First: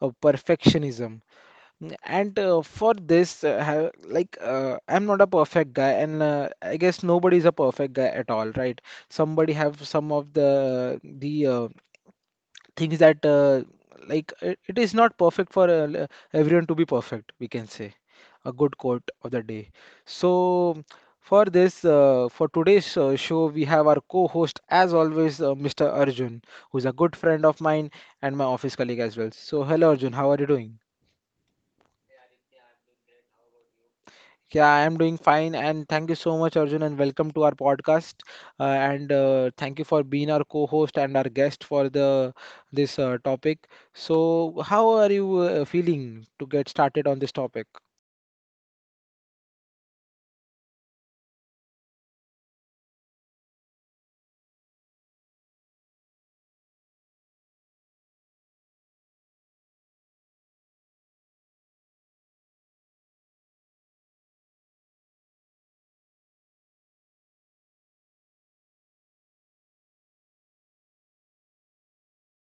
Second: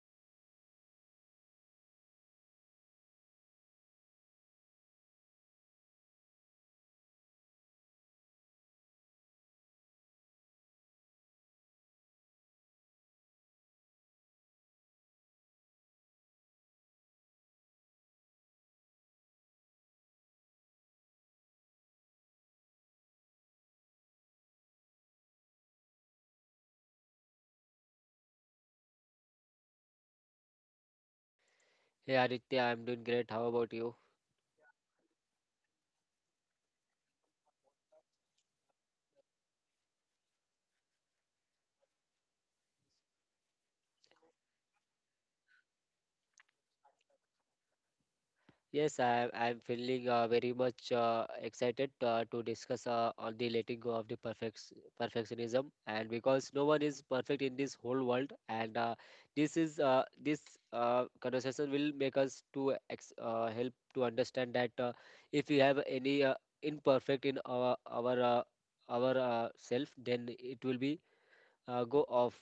perfectionism. Mm. And for this, I'm not a perfect guy, and I guess nobody is a perfect guy at all, right? Somebody have some of the things that it is not perfect for everyone to be perfect, we can say a good quote of the day. So, for this, for today's show, we have our co host, as always, Mr. Arjun, who's a good friend of mine and my office colleague as well. So, hello, Arjun, how are you doing? Hey Aditya, I'm doing great. How about you? Yeah, I am doing fine, and thank you so much, Arjun, and welcome to our podcast. And thank you for being our co-host and our guest for the this topic. So, how are you feeling to get started on this topic? Yes, I'm feeling very much excited to discuss on the letting go of the perfectionism and because no one is perfect in this whole world and this conversation will make us to ex help to understand that if we have any imperfect in our self, then it will be go off.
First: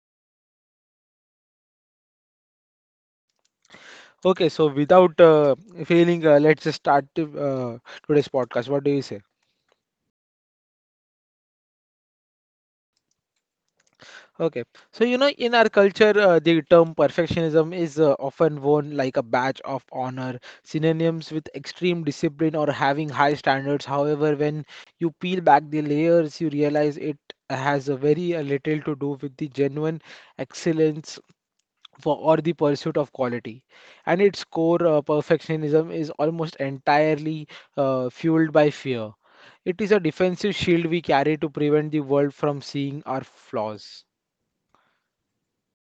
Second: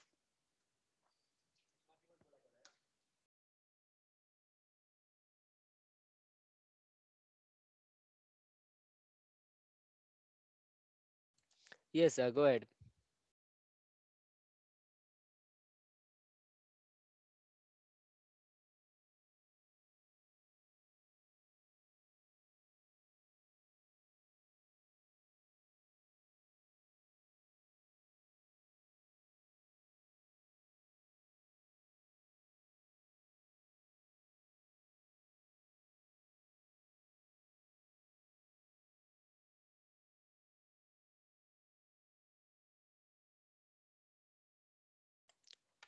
Okay, so without failing, let's just start today's podcast. What do you say? Yes, go ahead. Okay, so you know, in our culture, the term perfectionism is often worn like a badge of honor, synonyms with extreme discipline or having high standards. However, when you peel back the layers, you realize it has a very little to do with the genuine excellence for or the pursuit of quality and its core perfectionism is almost entirely fueled by fear. It is a defensive shield we carry to prevent the world from seeing our flaws.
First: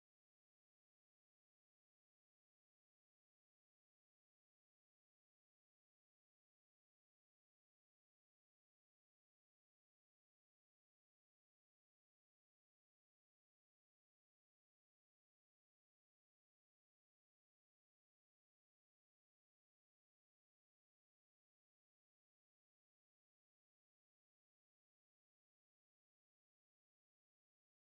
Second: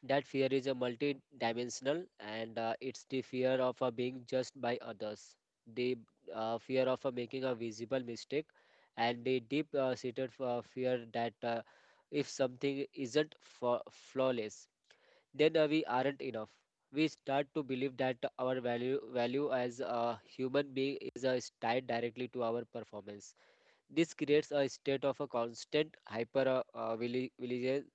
That fear is a multi-dimensional, and it's the fear of being judged by others, the fear of making a visible mistake, and the deep-seated seated fear that if something isn't flawless, then we aren't enough. We start to believe that our value as a human being is tied directly to our performance. This creates a state of a constant hyper uh, uh, vigil- vigilance,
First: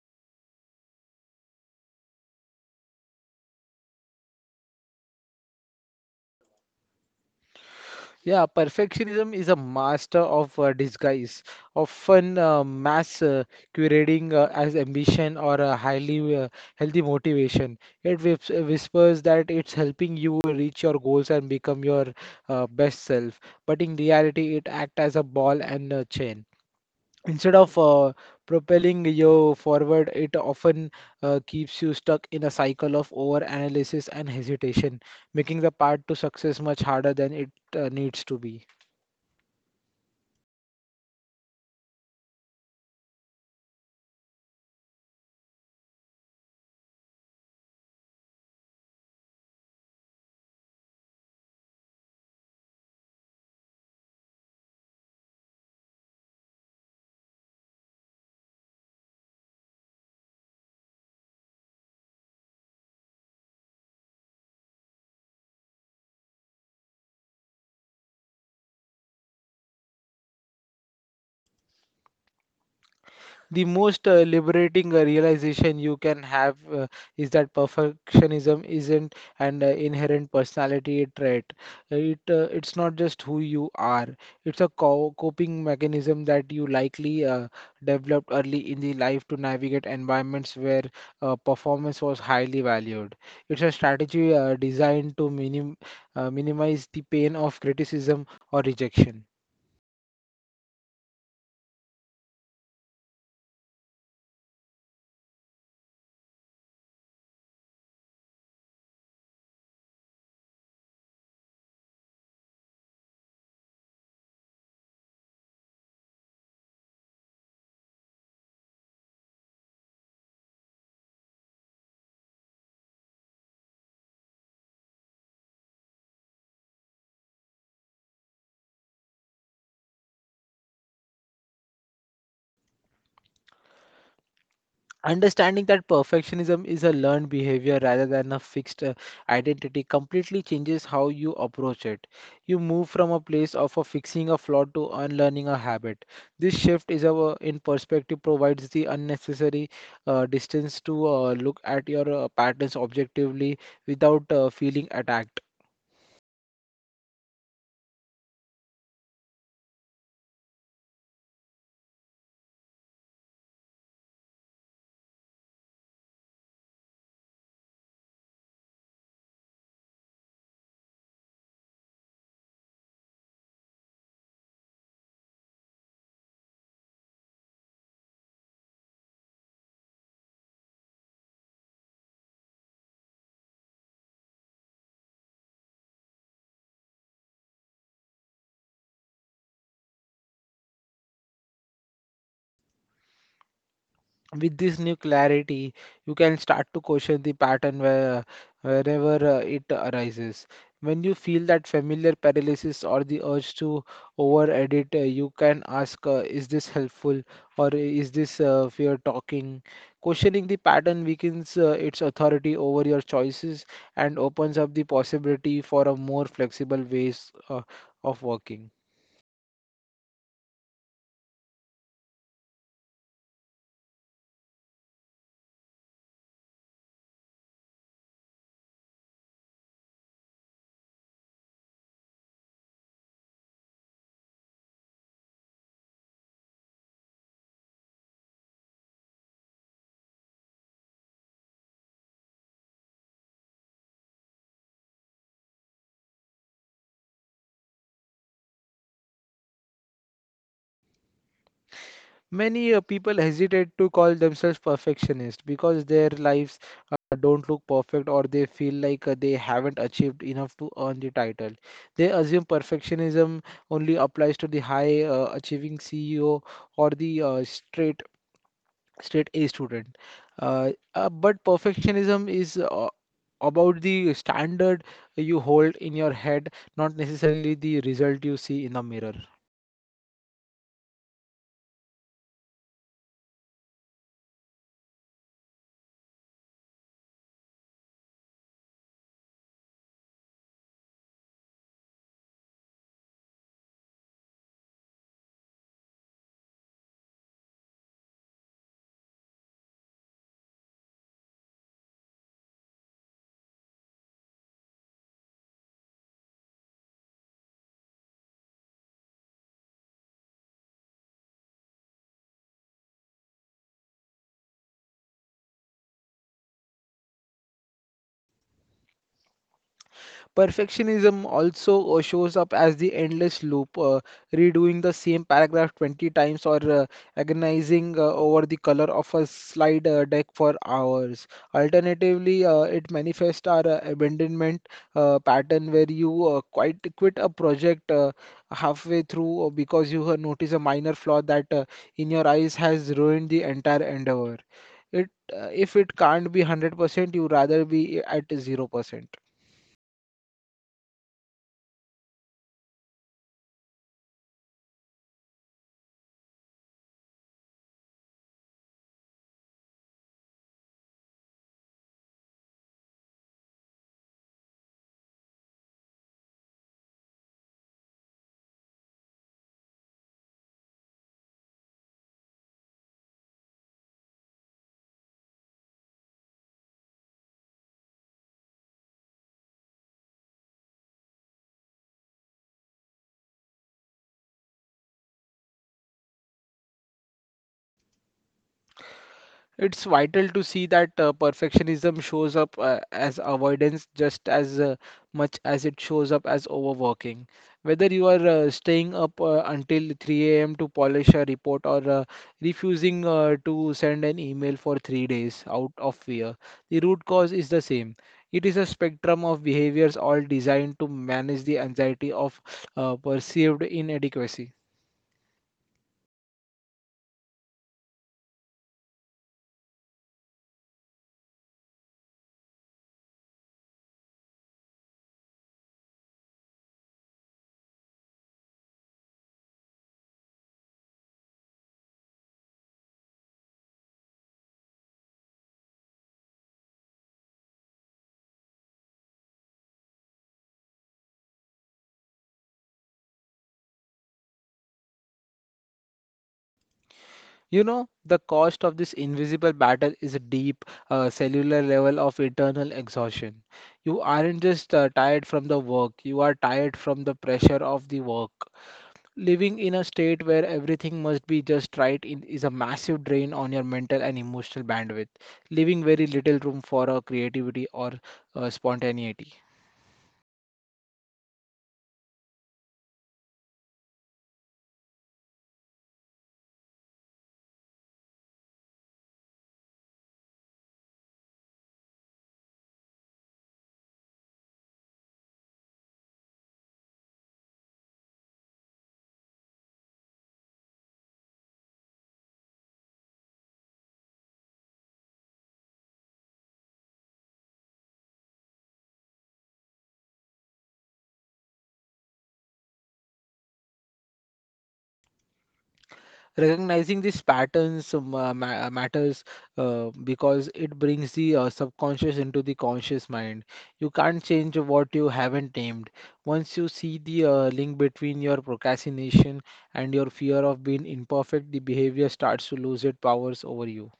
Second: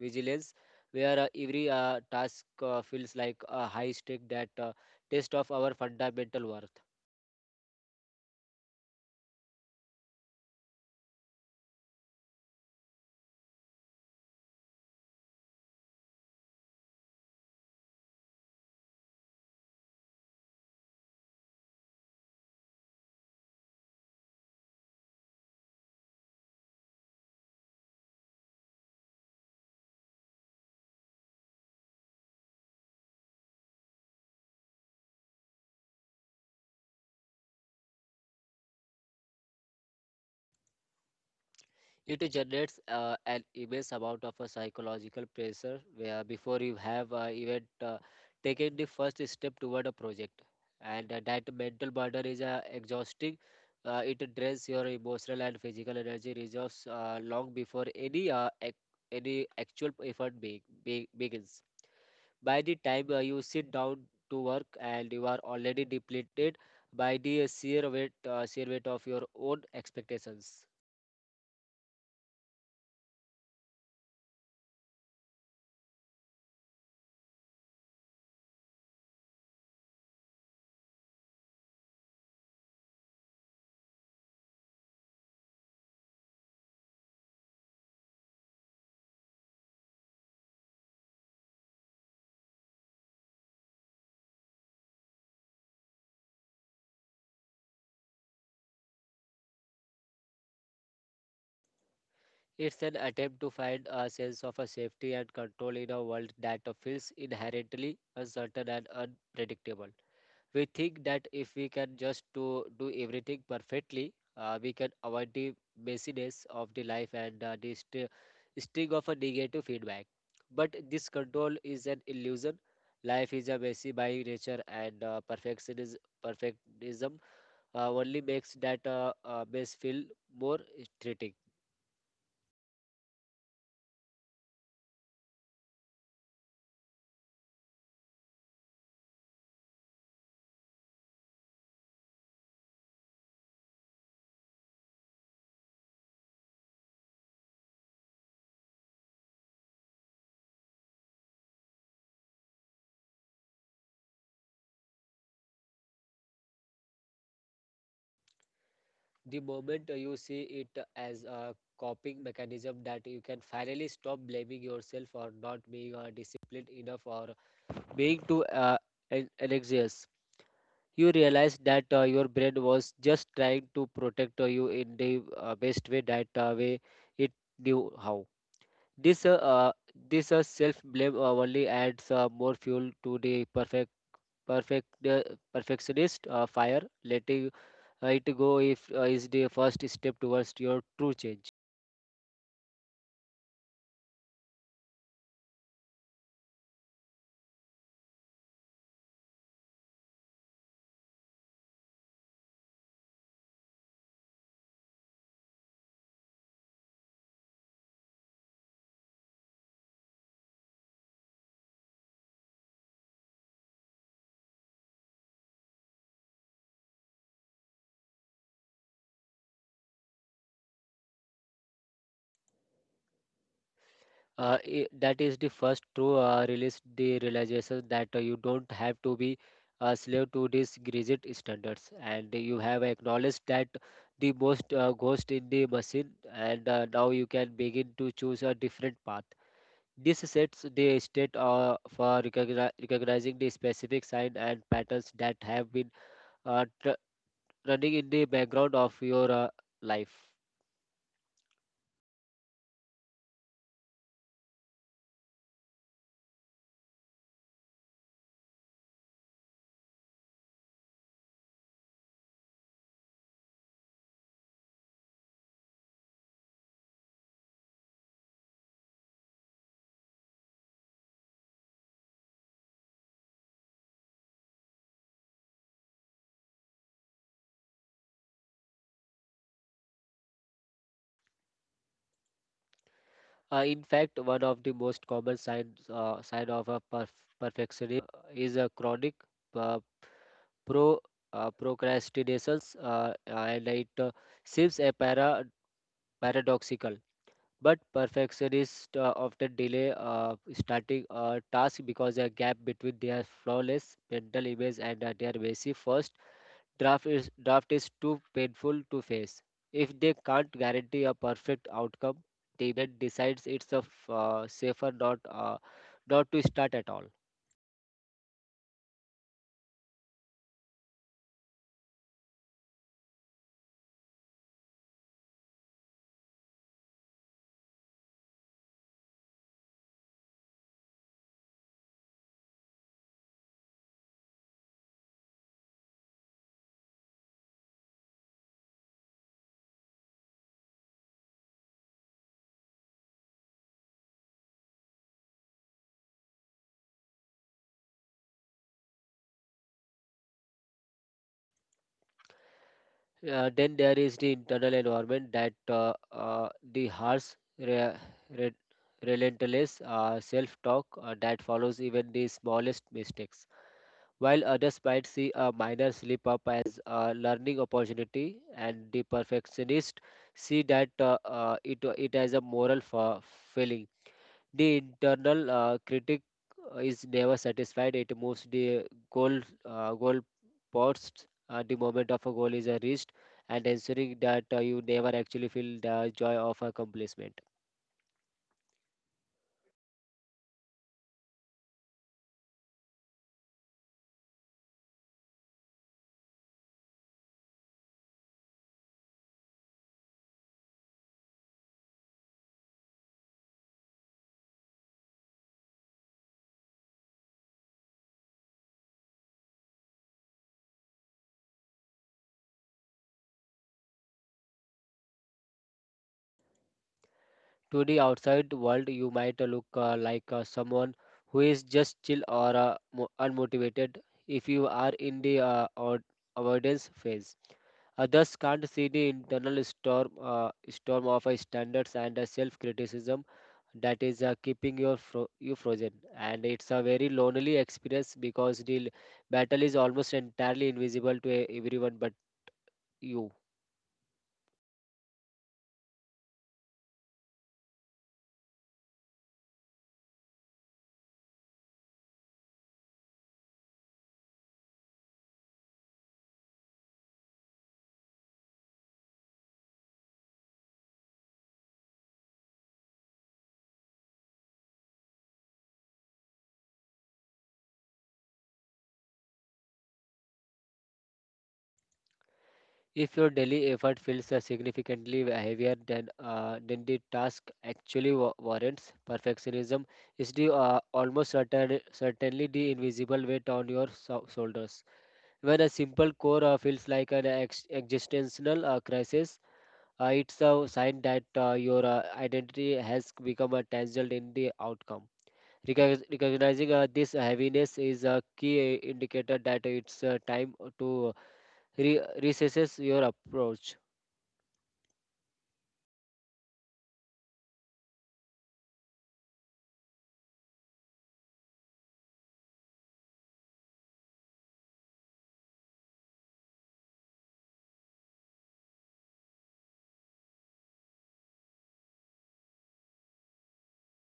vigilance, where every task feels like a high stake that test of our fundamental worth. Yeah, perfectionism is a master of disguise, often mass curating as ambition or a highly healthy motivation. It whispers that it's helping you reach your goals and become your best self, but in reality, it acts as a ball and a chain. Instead of propelling you forward, it often keeps you stuck in a cycle of overanalysis and hesitation, making the path to success much harder than it needs to be. It generates an immense amount of a psychological pressure where before you have even taken the first step toward a project, and that mental burden is exhausting. It drains your emotional and physical energy reserves long before any actual effort begins. By the time you sit down to work, and you are already depleted by the sheer weight of your own expectations. The most liberating realization you can have is that perfectionism isn't an inherent personality trait. It's not just who you are. It's a coping mechanism that you likely developed early in the life to navigate environments where performance was highly valued. It's a strategy designed to minimize the pain of criticism or rejection. It's an attempt to find a sense of a safety and control in a world that feels inherently uncertain and unpredictable. We think that if we can just to do everything perfectly, we can avoid the messiness of the life and the sting of a negative feedback. But this control is an illusion. Life is a messy by nature, and perfectionism only makes that mess feel more threatening. Understanding that perfectionism is a learned behavior rather than a fixed identity completely changes how you approach it. You move from a place of a fixing a flaw to unlearning a habit. This shift is our in perspective provides the unnecessary distance to look at your patterns objectively without feeling attacked. The moment you see it as a coping mechanism, that you can finally stop blaming yourself for not being disciplined enough or being to an anxious, you realized that your brain was just trying to protect you in the best way that way it knew how. This uh, uh, this self blame only adds more fuel to the perfect uh, perfectionist fire. Letting it go if is the first step towards your true change. With this new clarity, you can start to question wherever it arises. When you feel that familiar paralysis or the urge to over edit, you can ask, is this helpful or is this fear talking? Questioning the pattern weakens its authority over your choices and opens up the possibility for a more flexible ways of working. That is the first true release, the realization that you don't have to be a slave to these rigid standards, and you have acknowledged that the most ghost in the machine, and now you can begin to choose a different path. This sets the state for recognizing the specific signs and patterns that have been uh, tr- running in the background of your life. Many people hesitate to call themselves perfectionist because their lives don't look perfect or they feel like they haven't achieved enough to earn the title. They assume perfectionism only applies to the high achieving CEO or the straight A student. But perfectionism is about the standard you hold in your head, not necessarily the result you see in the mirror. In fact, one of the most common sign of a perfectionism is a chronic uh, pro procrastinations, and it seems a paradoxical. But perfectionists often delay starting a task, because a gap between their flawless mental image and their messy first draft is too painful to face. If they can't guarantee a perfect outcome, the event decides it's a safer not to start at all. Perfectionism also shows up as the endless loop, redoing the same paragraph 20 times or agonizing over the color of a slide deck for hours. Alternatively, it manifests our abandonment pattern where you quit a project halfway through because you have noticed a minor flaw that in your eyes has ruined the entire endeavor. If it can't be 100%, you rather be at 0%. Then there is the internal environment that the harsh, re- re- relentless self-talk that follows even the smallest mistakes. While others might see a minor slip up as a learning opportunity, and the perfectionist see that it as a moral failing. The internal critic is never satisfied. It moves the goal posts the moment of a goal is reached, and ensuring that you never actually feel the joy of accomplishment. It's vital to see that perfectionism shows up as avoidance just as much as it shows up as overworking. Whether you are staying up until 3 a.m. to polish a report or refusing to send an email for 3 days out of fear, the root cause is the same. It is a spectrum of behaviors all designed to manage the anxiety of perceived inadequacy. To the outside world, you might look like someone who is just chill or unmotivated if you are in the avoidance phase. Others can't see the internal storm of standards and self criticism that is keeping you frozen, and it's a very lonely experience because the battle is almost entirely invisible to everyone but you. You know, the cost of this invisible battle is a deep, cellular level of internal exhaustion. You aren't just tired from the work, you are tired from the pressure of the work. Living in a state where everything must be just right in, is a massive drain on your mental and emotional bandwidth, leaving very little room for creativity or spontaneity. If your daily effort feels significantly heavier than the task actually warrants, perfectionism is the certainly the invisible weight on your shoulders. When a simple core feels like an existential crisis, it's a sign that your identity has become tangled in the outcome. Recognizing this heaviness is a key indicator that it's time to reassess your approach. Recognizing these patterns matters because it brings the subconscious into the conscious mind. You can't change what you haven't named. Once you see the link between your procrastination and your fear of being imperfect, the behavior starts to lose its powers over you.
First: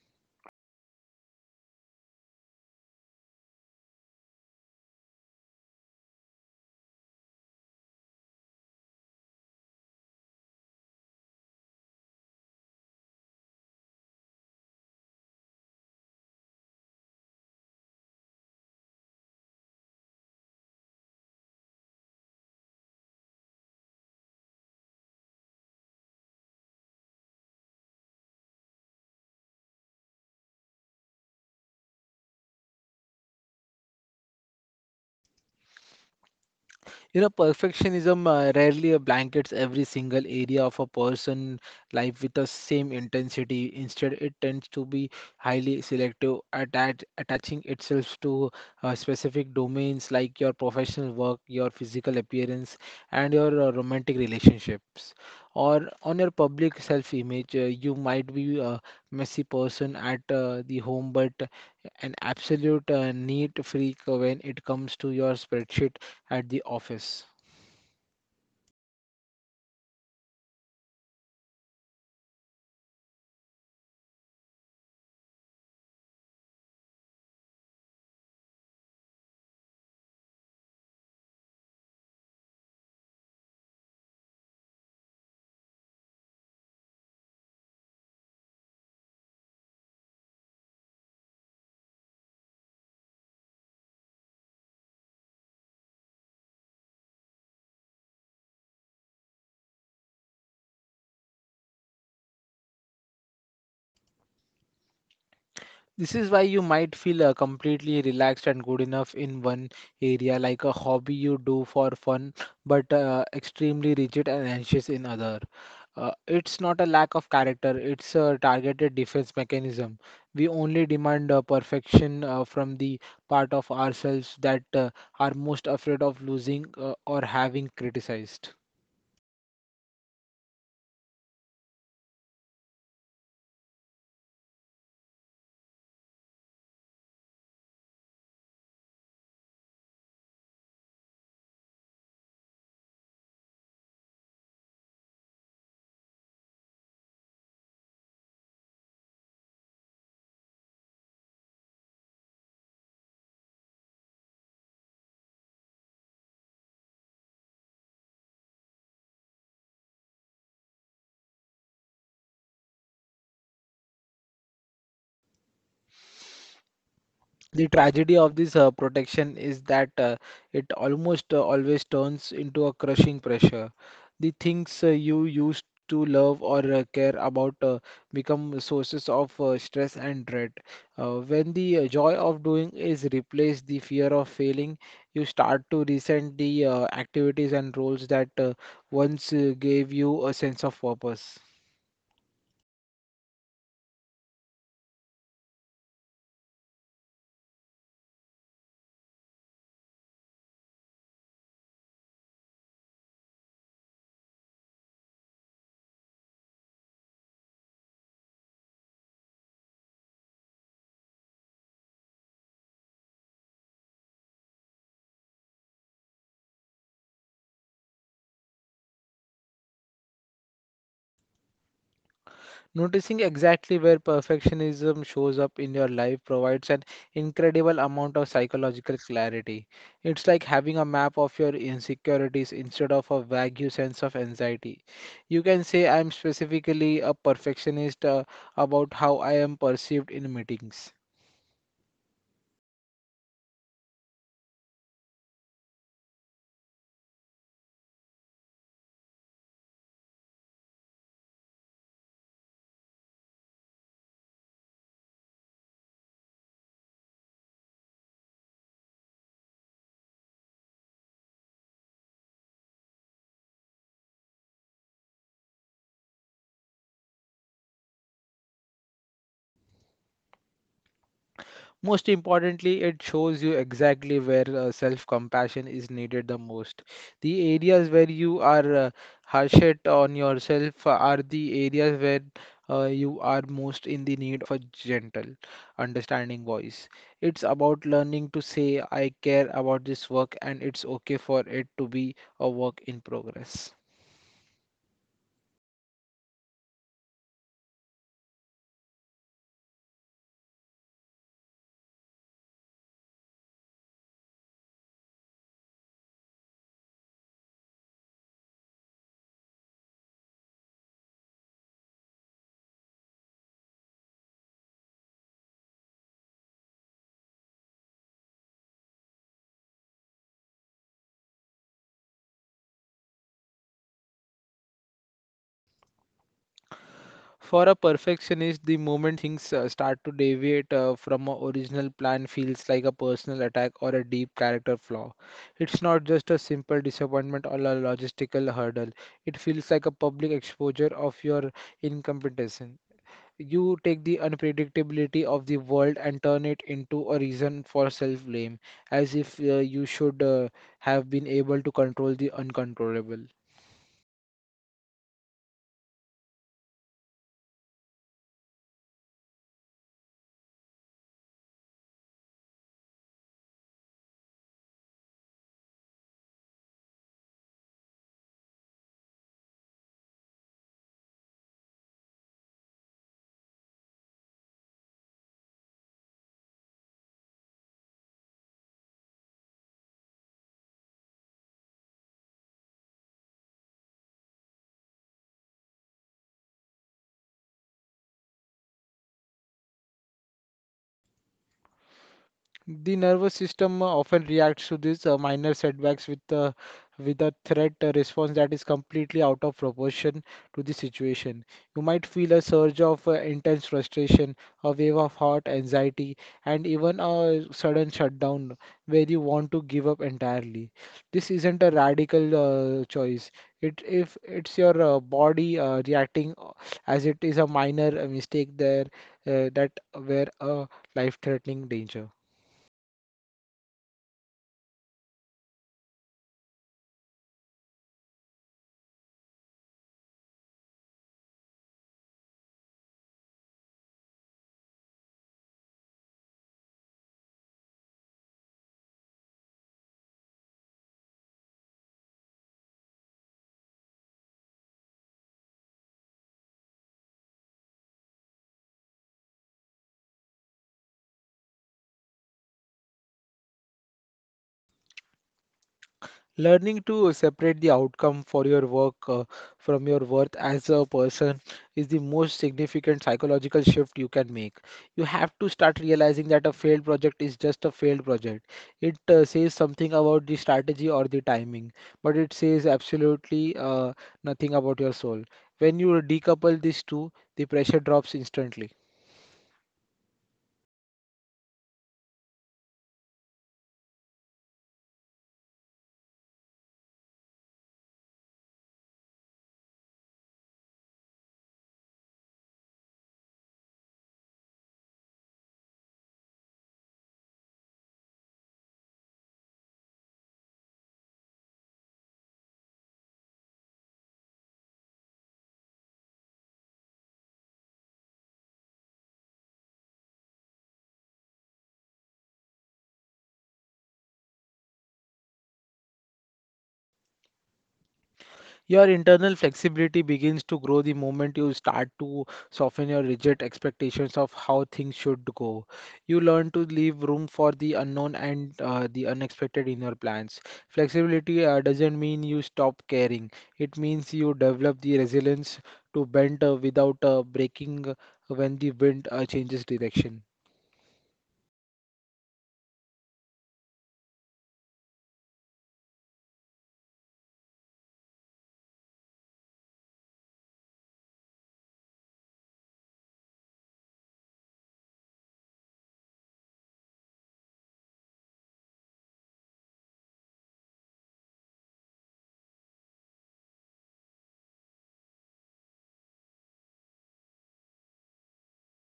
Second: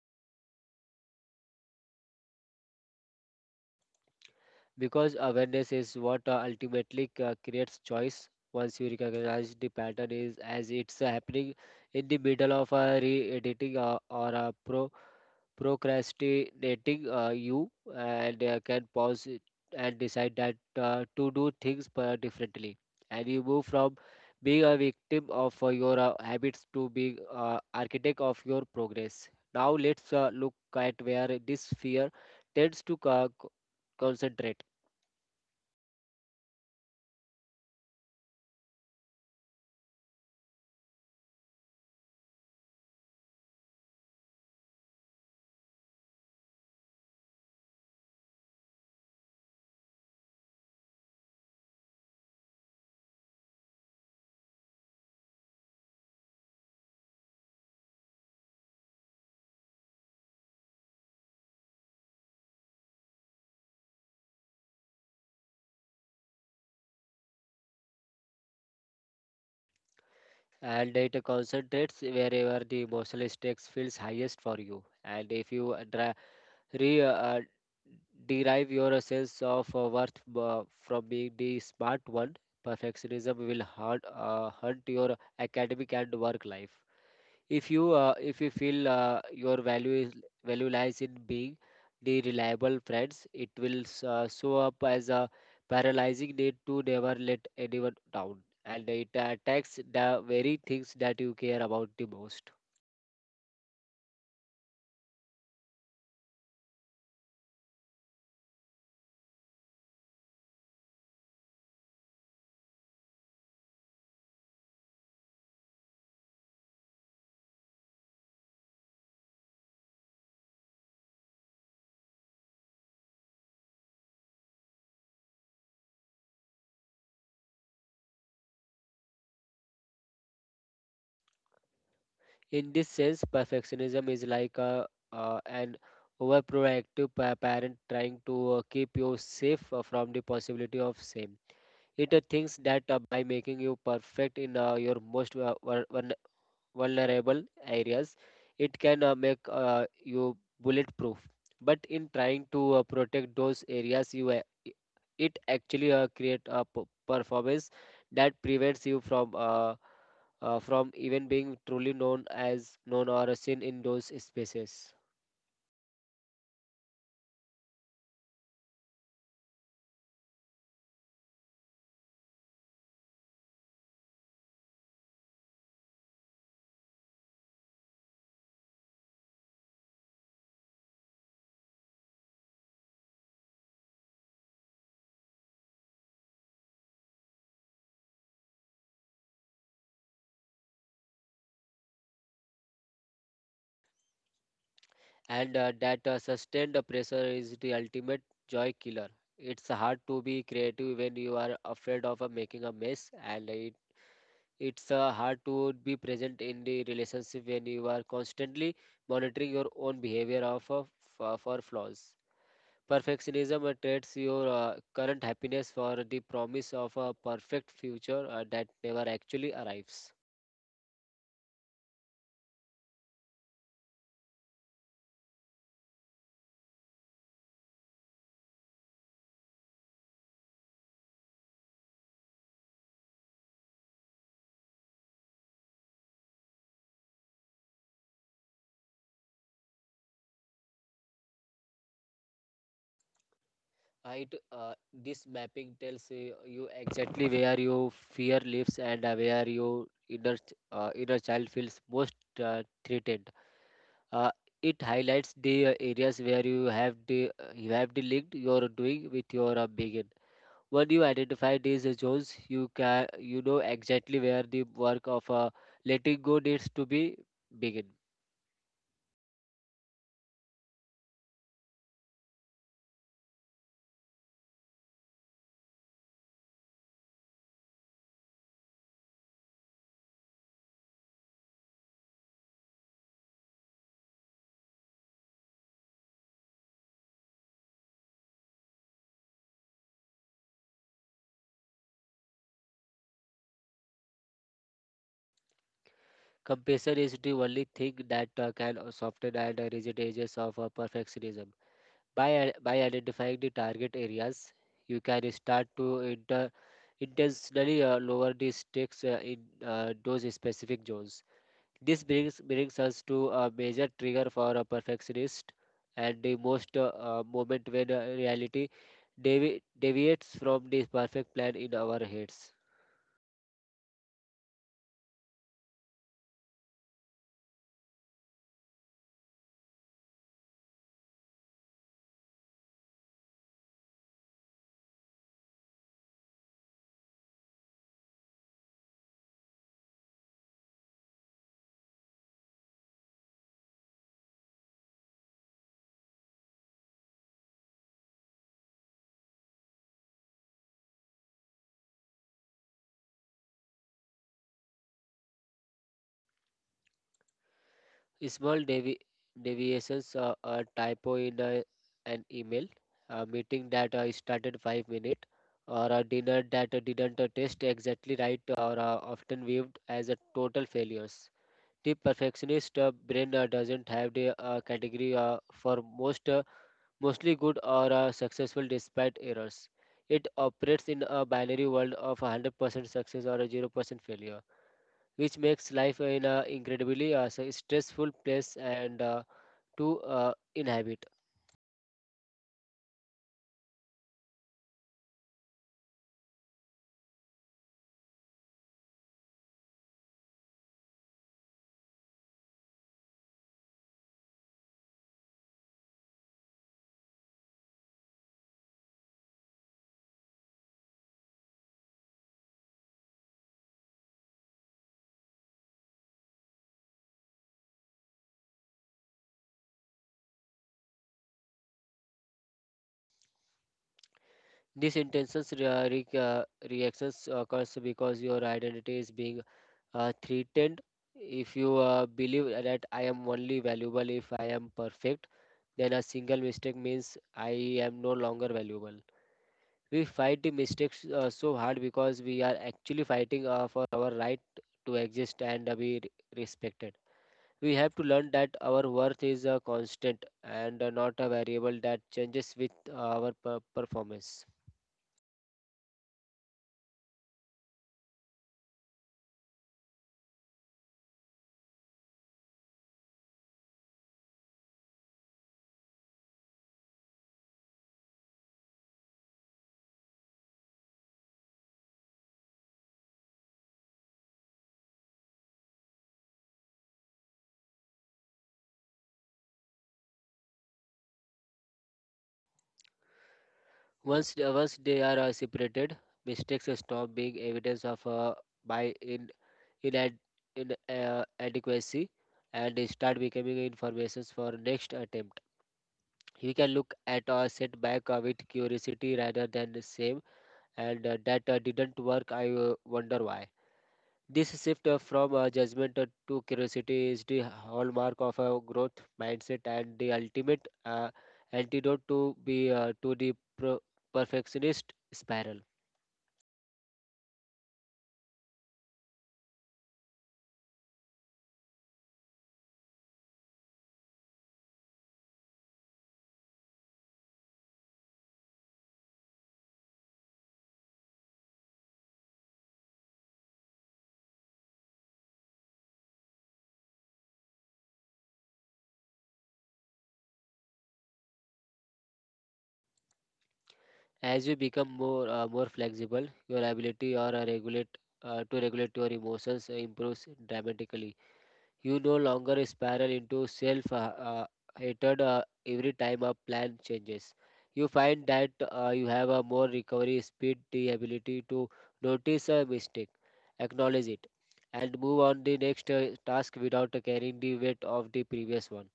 Because awareness is what ultimately creates choice. Once you recognize the pattern is as it's happening in the middle of re-editing or procrastinating, you and can pause it, and decide that to do things differently, and you move from being a victim of your habits to being architect of your progress. Now let's look at where this fear tends to concentrate. You know, perfectionism rarely blankets every single area of a person' life with the same intensity. Instead, it tends to be highly selective, attaching itself to specific domains like your professional work, your physical appearance, and your romantic relationships. Or on your public self image, you might be a messy person at the home, but an absolute neat freak when it comes to your spreadsheet at the office. And it concentrates wherever the emotional stakes feels highest for you. And if you re, uh, derive your sense of worth from being the smart one, perfectionism will haunt your academic and work life. If you feel your value lies in being the reliable friends, it will show up as a paralyzing need to never let anyone down, and it attacks the very things that you care about the most. This is why you might feel completely relaxed and good enough in one area, like a hobby you do for fun, but extremely rigid and anxious in other. It's not a lack of character, it's a targeted defense mechanism. We only demand perfection from the part of ourselves that are most afraid of losing or having criticized. In this sense, perfectionism is like a an overproactive parent trying to keep you safe from the possibility of same. It thinks that by making you perfect in your most vulnerable areas, it can make you bulletproof. But in trying to protect those areas, it actually create a performance that prevents you from even being truly known as known or seen in those spaces. The tragedy of this protection is that it almost always turns into a crushing pressure. The things you used to love or care about become sources of stress and dread. When the joy of doing is replaced the fear of failing, you start to resent the activities and roles that once gave you a sense of purpose. And that sustained pressure is the ultimate joy killer. It's hard to be creative when you are afraid of making a mess, and it's hard to be present in the relationship when you are constantly monitoring your own behavior of for flaws. Perfectionism trades your current happiness for the promise of a perfect future that never actually arrives. Noticing exactly where perfectionism shows up in your life provides an incredible amount of psychological clarity. It's like having a map of your insecurities instead of a vague sense of anxiety. You can say, I'm specifically a perfectionist about how I am perceived in meetings. Right, this mapping tells you exactly where your fear lives, and where your inner child feels most threatened. uh, it highlights the areas where you have the link you're doing with your begin. When you identify these zones, you can you know exactly where the work of letting go needs to be begin. Most importantly, it shows you exactly where self compassion is needed the most. The areas where you are harsh it on yourself are the areas where you are most in the need of a gentle, understanding voice. It's about learning to say, I care about this work, and it's okay for it to be a work in progress. Compassion is the only thing that can soften and rigid edges of perfectionism. By identifying the target areas, you can start to intentionally lower the stakes in those specific zones. This brings us to a major trigger for a perfectionist, and the most moment when reality deviates from the perfect plan in our heads. For a perfectionist, the moment things start to deviate from a original plan feels like a personal attack or a deep character flaw. It's not just a simple disappointment or a logistical hurdle. It feels like a public exposure of your incompetence. You take the unpredictability of the world and turn it into a reason for self-blame, as if you should have been able to control the uncontrollable. Small deviations, a typo in a, an email, a meeting that started 5 minutes, or a dinner that didn't taste exactly right, are often viewed as a total failures. The perfectionist brain doesn't have the category for most mostly good or successful despite errors. It operates in a binary world of 100% success or a 0% failure, which makes life an incredibly stressful place and to inhabit. The nervous system often reacts to these minor setbacks with a threat response that is completely out of proportion to the situation. You might feel a surge of intense frustration, a wave of hot anxiety, and even a sudden shutdown where you want to give up entirely. This isn't a radical choice. It if it's your body reacting as it is a minor mistake there that were a life-threatening danger. These intentions reactions occurs because your identity is being threatened. If you believe that I am only valuable if I am perfect, then a single mistake means I am no longer valuable. We fight the mistakes so hard because we are actually fighting for our right to exist and respected. We have to learn that our worth is a constant and not a variable that changes with performance. Learning to separate the outcome for your work from your worth as a person is the most significant psychological shift you can make. You have to start realizing that a failed project is just a failed project. It says something about the strategy or the timing, but it says absolutely nothing about your soul. When you decouple these two, the pressure drops instantly. Once, once they are separated, mistakes stop being evidence of by in inad- inadequacy, and they start becoming informations for next attempt. We can look at our setback with curiosity rather than the same, and that didn't work. I wonder why. This shift from judgment to curiosity is the hallmark of a growth mindset and the ultimate antidote to the pro- perfectionist spiral. Your internal flexibility begins to grow the moment you start to soften your rigid expectations of how things should go. You learn to leave room for the unknown and the unexpected in your plans. Flexibility doesn't mean you stop caring, it means you develop the resilience to bend without breaking when the wind changes direction. As you become more flexible, your ability or regulate to regulate your emotions improves dramatically. You no longer spiral into self uh, hatred every time a plan changes. You find that you have a more recovery speed, the ability to notice a mistake, acknowledge it, and move on the next task without carrying the weight of the previous one.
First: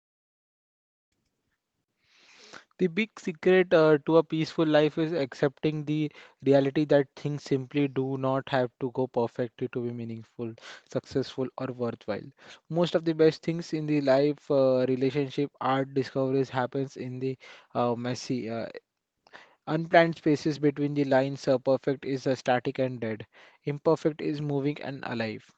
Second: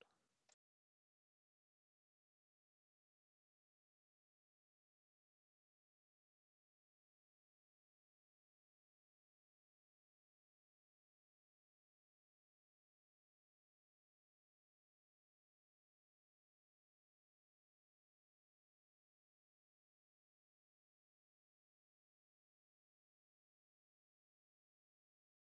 The big secret to a peaceful life is accepting the reality that things simply do not have to go perfectly to be meaningful, successful, or worthwhile. Most of the best things in the life, relationship, art, discoveries happens in the messy, unplanned spaces between the lines. Perfect is static and dead. Imperfect is moving and alive.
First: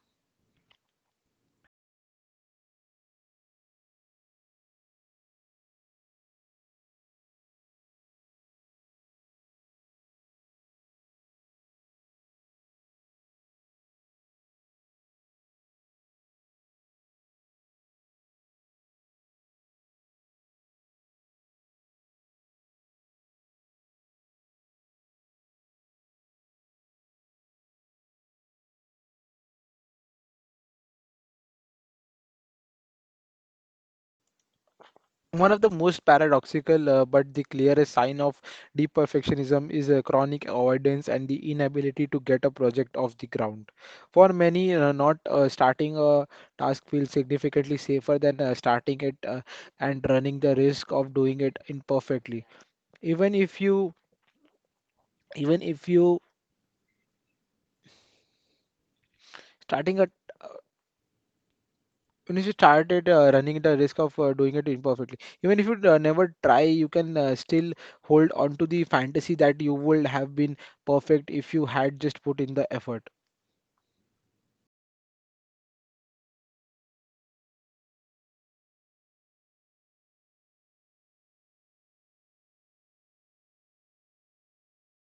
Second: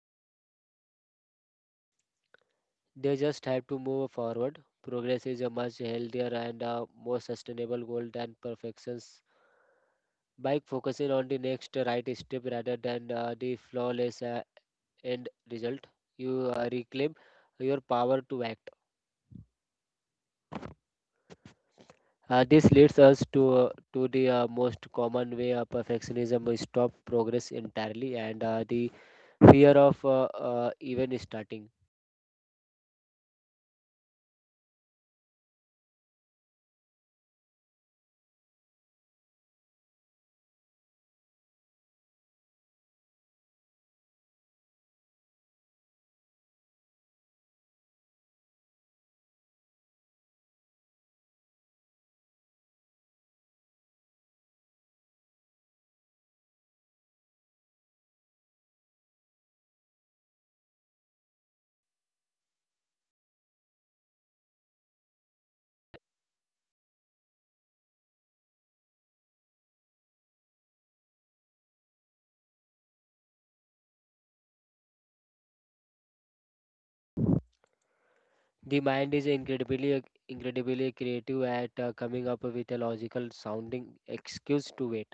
They just have to move forward. Progress is a much healthier and a more sustainable goal than perfections. By focusing on the next right step rather than the flawless end result, you reclaim your power to act. This leads us to the most common way perfectionism will stop progress entirely and the fear of even starting. One of the most paradoxical but the clearest sign of deep perfectionism is a chronic avoidance and the inability to get a project off the ground. For many, not starting a task feels significantly safer than starting it and running the risk of doing it imperfectly. Even if you, even if you starting a when you started running the risk of doing it imperfectly even if you never try you can still hold on to the fantasy that you would have been perfect if you had just put in the effort. The mind is incredibly creative at coming up with a logical sounding excuse to wait.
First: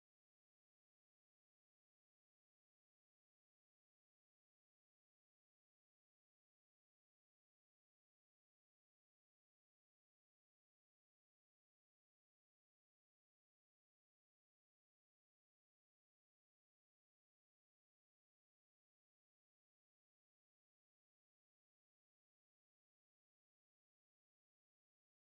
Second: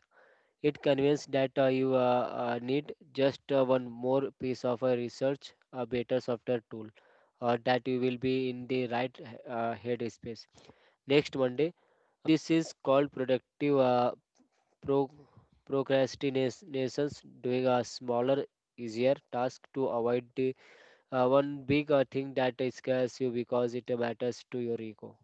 It convinced that you need just one more piece of research, a better software tool, or that you will be in the right headspace. Next Monday, this is called productive pro- procrastinations, doing a smaller, easier task to avoid the one big thing that scares you because it matters to your ego.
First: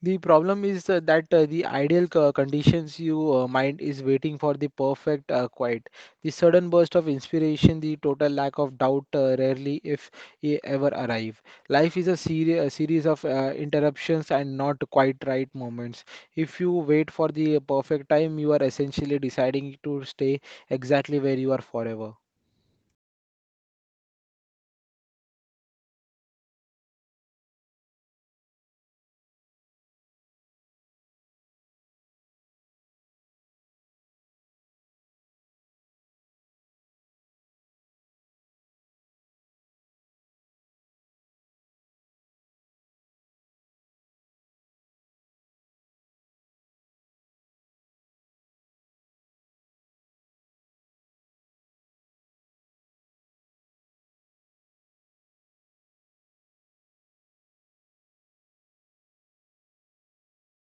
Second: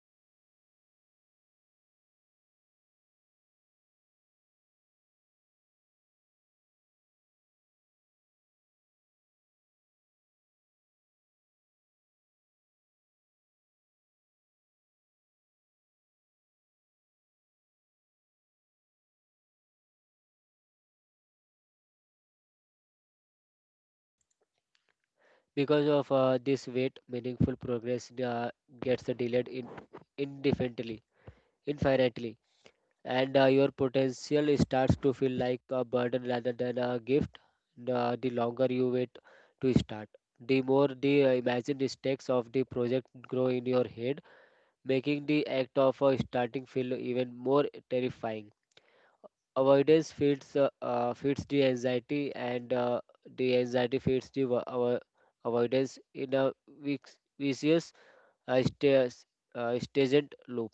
The problem is that the ideal conditions you mind is waiting for, the perfect quiet, the sudden burst of inspiration, the total lack of doubt, rarely, if ever, arrive. Life is a series of interruptions and not quite right moments. If you wait for the perfect time, you are essentially deciding to stay exactly where you are forever. Because of this weight, meaningful progress gets delayed in indefinitely, infinitely, and your potential starts to feel like a burden rather than a gift. The longer you wait to start, the more the imagined stakes of the project grow in your head, making the act of starting feel even more terrifying. Avoidance feeds the anxiety, and the anxiety feeds the avoidance in a vicious uh, sta- stagnant loop.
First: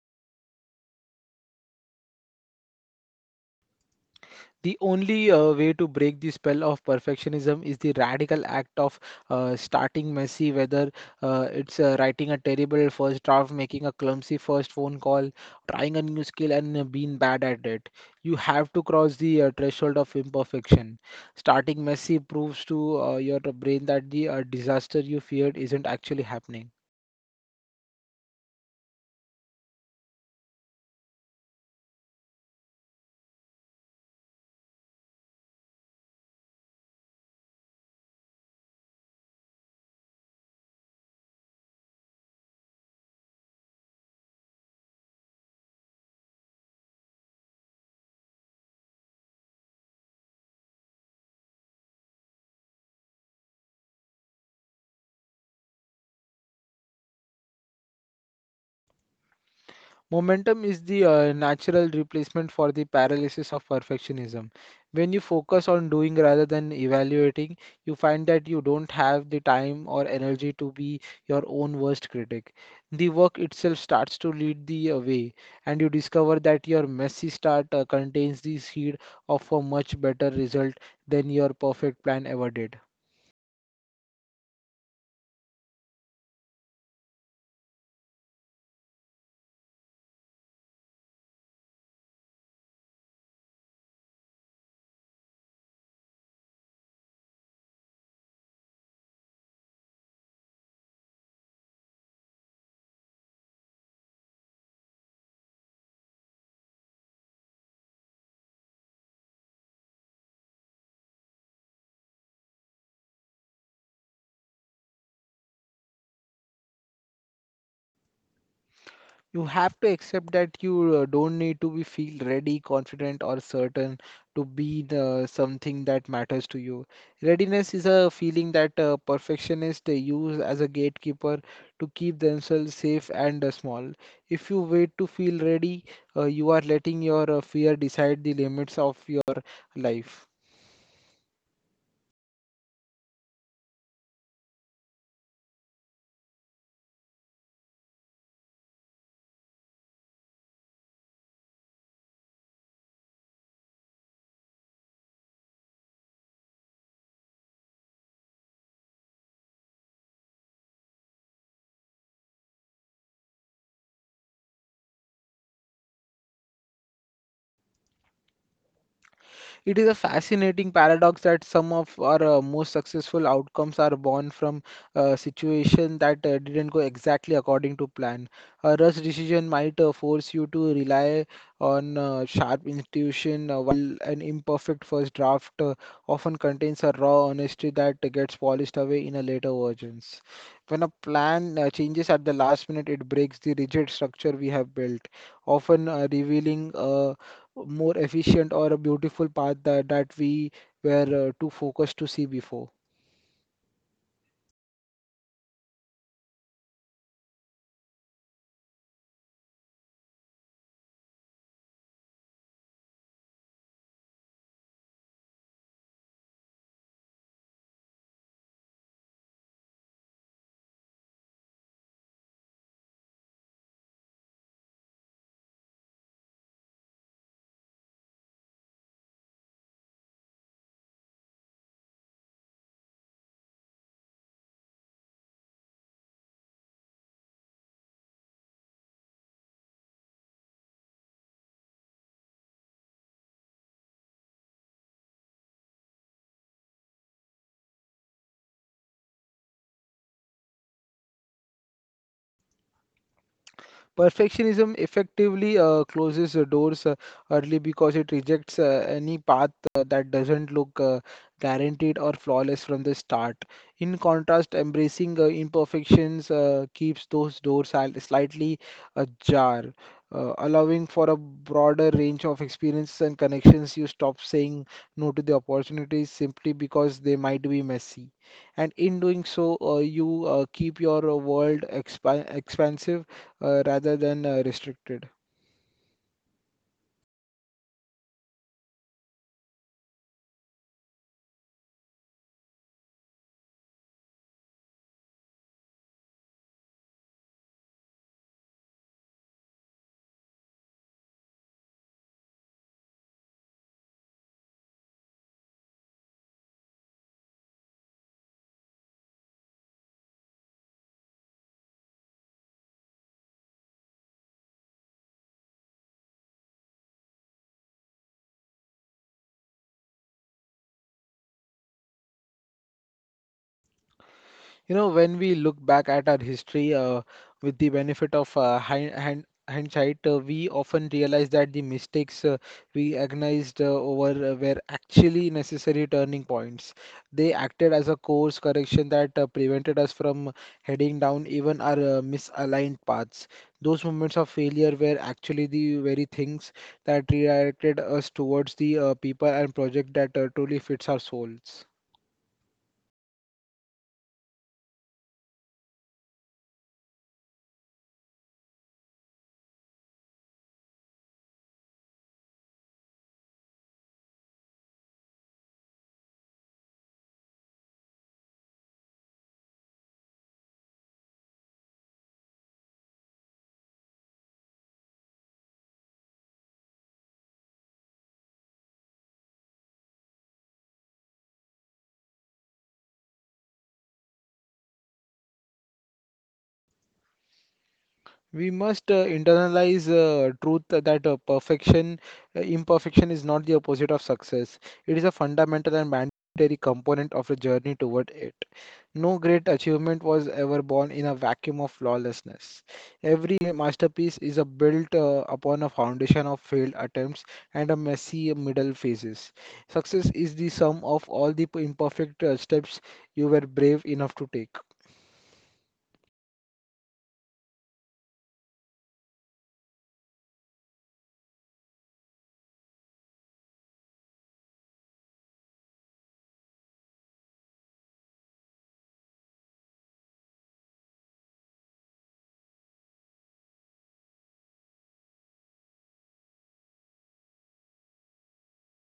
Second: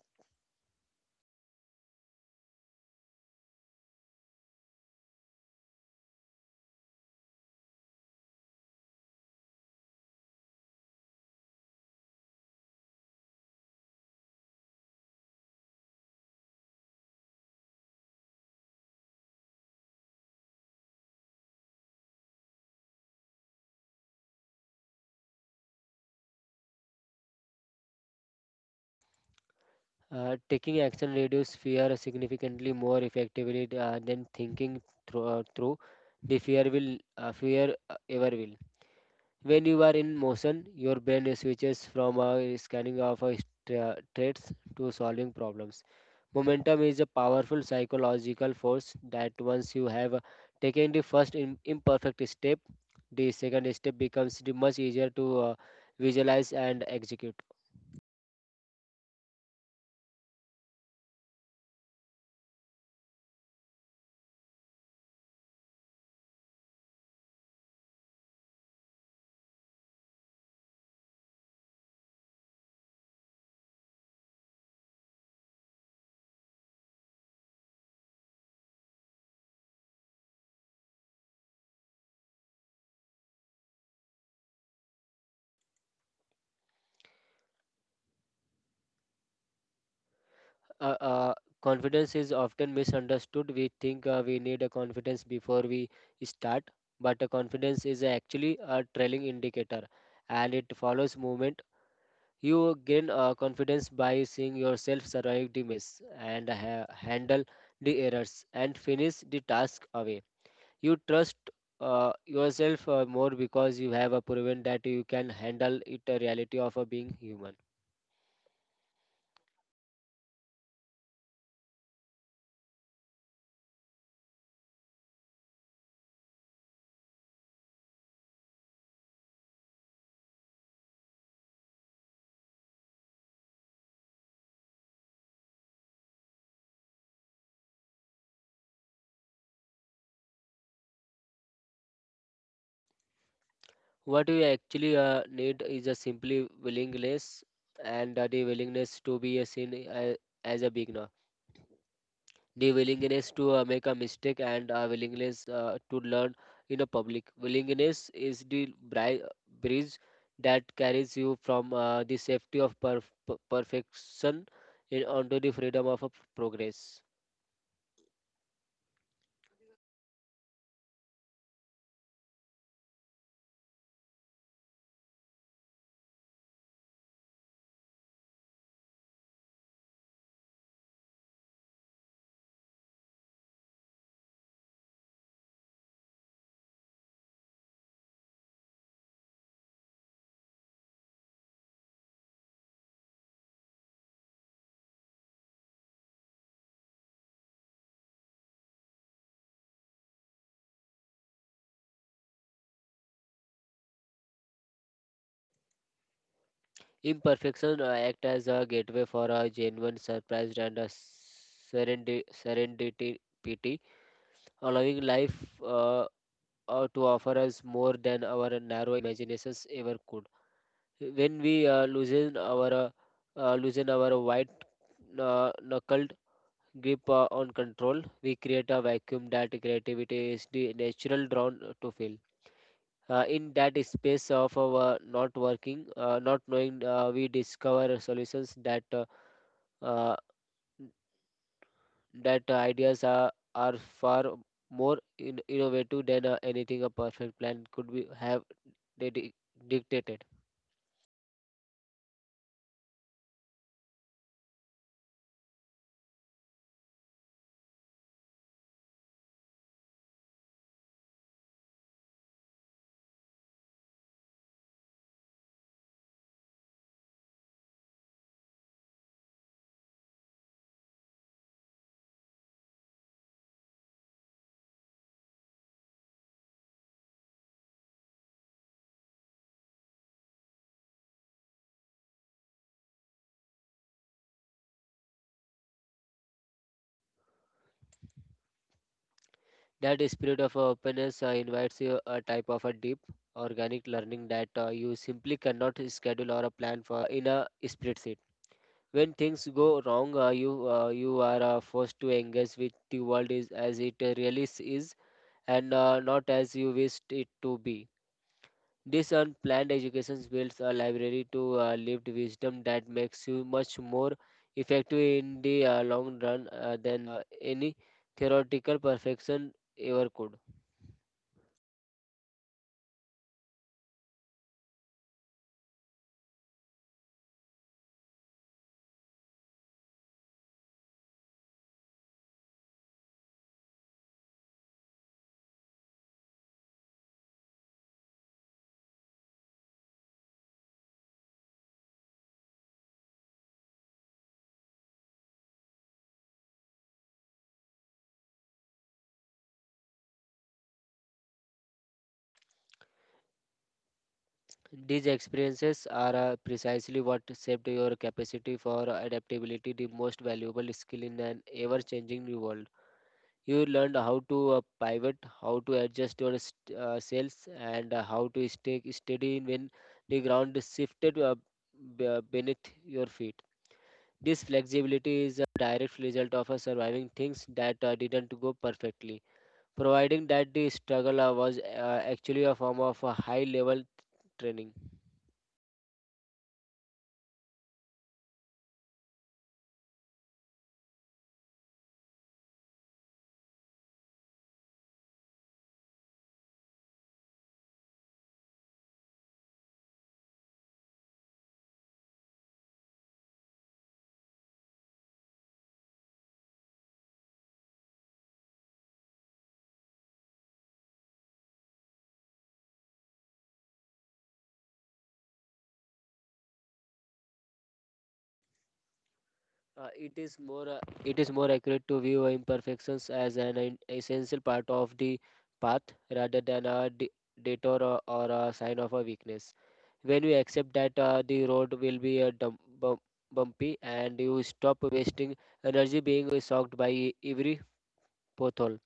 The only way to break the spell of perfectionism is the radical act of starting messy, whether it's writing a terrible first draft, making a clumsy first phone call, trying a new skill, and being bad at it. You have to cross the threshold of imperfection. Starting messy proves to your brain that the disaster you feared isn't actually happening. Taking action reduces fear significantly more effectively than thinking through the fear ever will. When you are in motion, your brain switches from a scanning of a traits to solving problems. Momentum is a powerful psychological force that once you have taken the first imperfect step, the second step becomes the much easier to visualize and execute. Momentum is the natural replacement for the paralysis of perfectionism. When you focus on doing rather than evaluating, you find that you don't have the time or energy to be your own worst critic. The work itself starts to lead the way, and you discover that your messy start contains the seed of a much better result than your perfect plan ever did. uh, uh, confidence is often misunderstood. We think we need a confidence before we start, but a confidence is actually a trailing indicator, and it follows movement. You gain confidence by seeing yourself survive the mess and handle the errors and finish the task away. You trust yourself more because you have a proven that you can handle it. A reality of being human. You have to accept that you don't need to be feel ready, confident, or certain to be the something that matters to you. Readiness is a feeling that perfectionists they use as a gatekeeper to keep themselves safe and small. If you wait to feel ready, you are letting your fear decide the limits of your life. What you actually need is a simply willingness and the willingness to be as a beginner, the willingness to make a mistake and a willingness to learn in a public. Willingness is the bridge that carries you from the safety of perfection in, onto the freedom of a progress. It is a fascinating paradox that some of our most successful outcomes are born from a situation that didn't go exactly according to plan. A rush decision might force you to rely on sharp intuition, while an imperfect first draft often contains a raw honesty that gets polished away in a later versions. When a plan changes at the last minute, it breaks the rigid structure we have built, often revealing a more efficient or a beautiful path that we were too focused to see before. Imperfection act as a gateway for a genuine surprise and a serendipity allowing life uh, to offer us more than our narrow imaginations ever could. When we loosen our white knuckled grip on control, we create a vacuum that creativity is the natural drawn to fill. In that space of our not working, not knowing, we discover solutions uh, that ideas are far more innovative than anything a perfect plan could be have dedi- dictated. Perfectionism effectively closes the doors early because it rejects any path that doesn't look guaranteed or flawless from the start. In contrast, embracing imperfections keeps those doors slightly ajar, allowing for a broader range of experiences and connections. You stop saying no to the opportunities simply because they might be messy. And in doing so, you keep your world expansive rather than restricted. That spirit of openness invites you a type of a deep organic learning that you simply cannot schedule or a plan for in a spreadsheet. When things go wrong, you are forced to engage with the world is as it really is and not as you wished it to be. This unplanned education builds a library to lived wisdom that makes you much more effective in the long run than any theoretical perfection ever could. You know, when we look back at our history, with the benefit of hindsight, we often realize that the mistakes we agonized over were actually necessary turning points. They acted as a course correction that prevented us from heading down even our misaligned paths. Those moments of failure were actually the very things that redirected us towards the people and project that truly fits our souls. These experiences are precisely what shaped your capacity for adaptability, the most valuable skill in an ever changing new world. You learned how to pivot, how to adjust your sales, and how to stay steady when the ground shifted beneath your feet. This flexibility is a direct result of surviving things that didn't go perfectly, providing that the struggle was actually a form of a high level training. We must internalize truth that imperfection is not the opposite of success. It is a fundamental and mandatory component of the journey toward it. No great achievement was ever born in a vacuum of flawlessness. Every masterpiece is a built upon a foundation of failed attempts and a messy middle phases. Success is the sum of all the imperfect steps you were brave enough to take. Uh, it is more uh, it is more accurate to view imperfections as an essential part of the path rather than a detour or a sign of a weakness. When we accept that the road will be a bumpy and you stop wasting energy being soaked by every pothole,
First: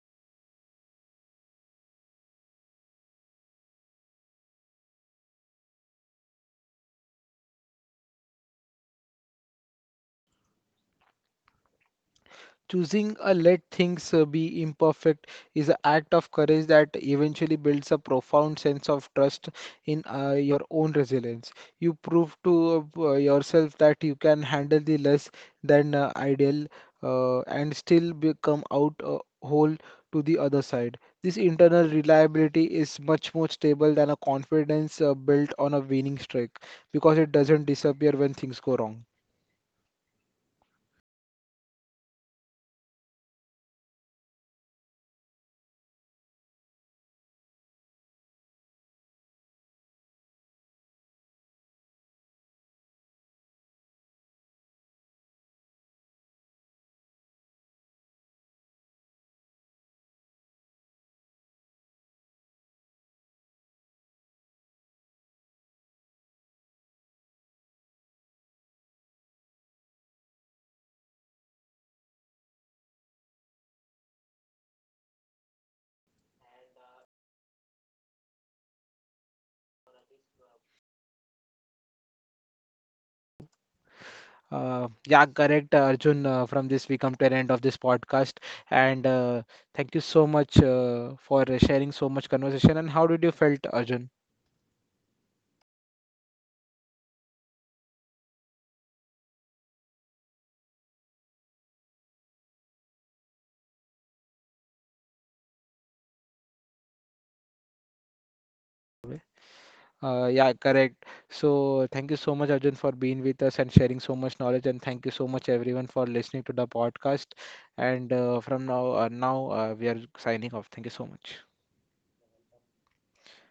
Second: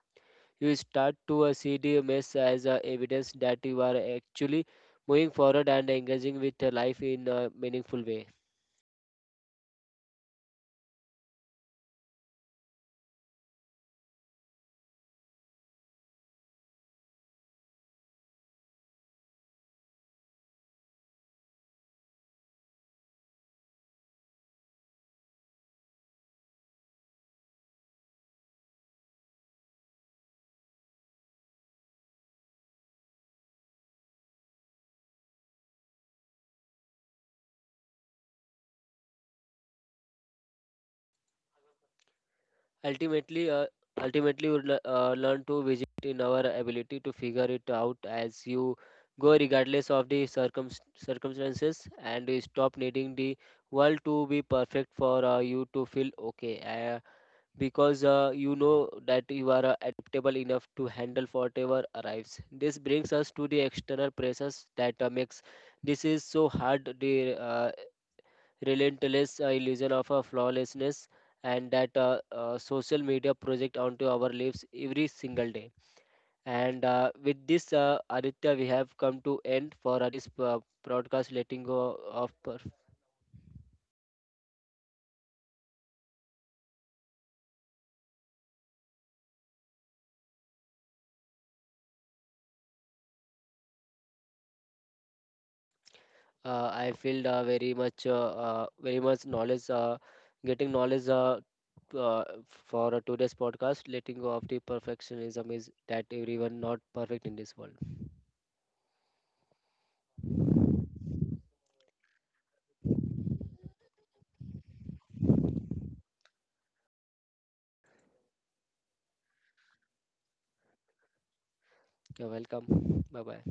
you start to see the mess as evidence that you are actually moving forward and engaging with life in a meaningful way. Choosing a let things be imperfect is an act of courage that eventually builds a profound sense of trust in your own resilience. You prove to yourself that you can handle the less than ideal and still become out whole to the other side. This internal reliability is much more stable than a confidence built on a winning streak because it doesn't disappear when things go wrong. Ultimately, uh, ultimately, you learn to visit in our ability to figure it out as you go, regardless of the circumstances, and you stop needing the world to be perfect for you to feel okay, because you know that you are adaptable enough to handle whatever arrives. This brings us to the external pressures that makes this is so hard, the relentless illusion of flawlessness and that social media project onto our lives every single day. And with this, Aditya, we have come to end for this broadcast letting go of. Yeah, correct, Arjun. From this, we come to an end of this podcast. And thank you so much for sharing so much conversation. And how did you felt, Arjun? I feel very much knowledge getting knowledge t- uh, for today's podcast letting go of the perfectionism is that everyone not perfect in this world. Yeah, correct. So thank you so much, Arjun, for being with us and sharing so much knowledge. And thank you so much, everyone, for listening to the podcast. And from now, now we are signing off. Thank you so much. You're welcome. Bye bye.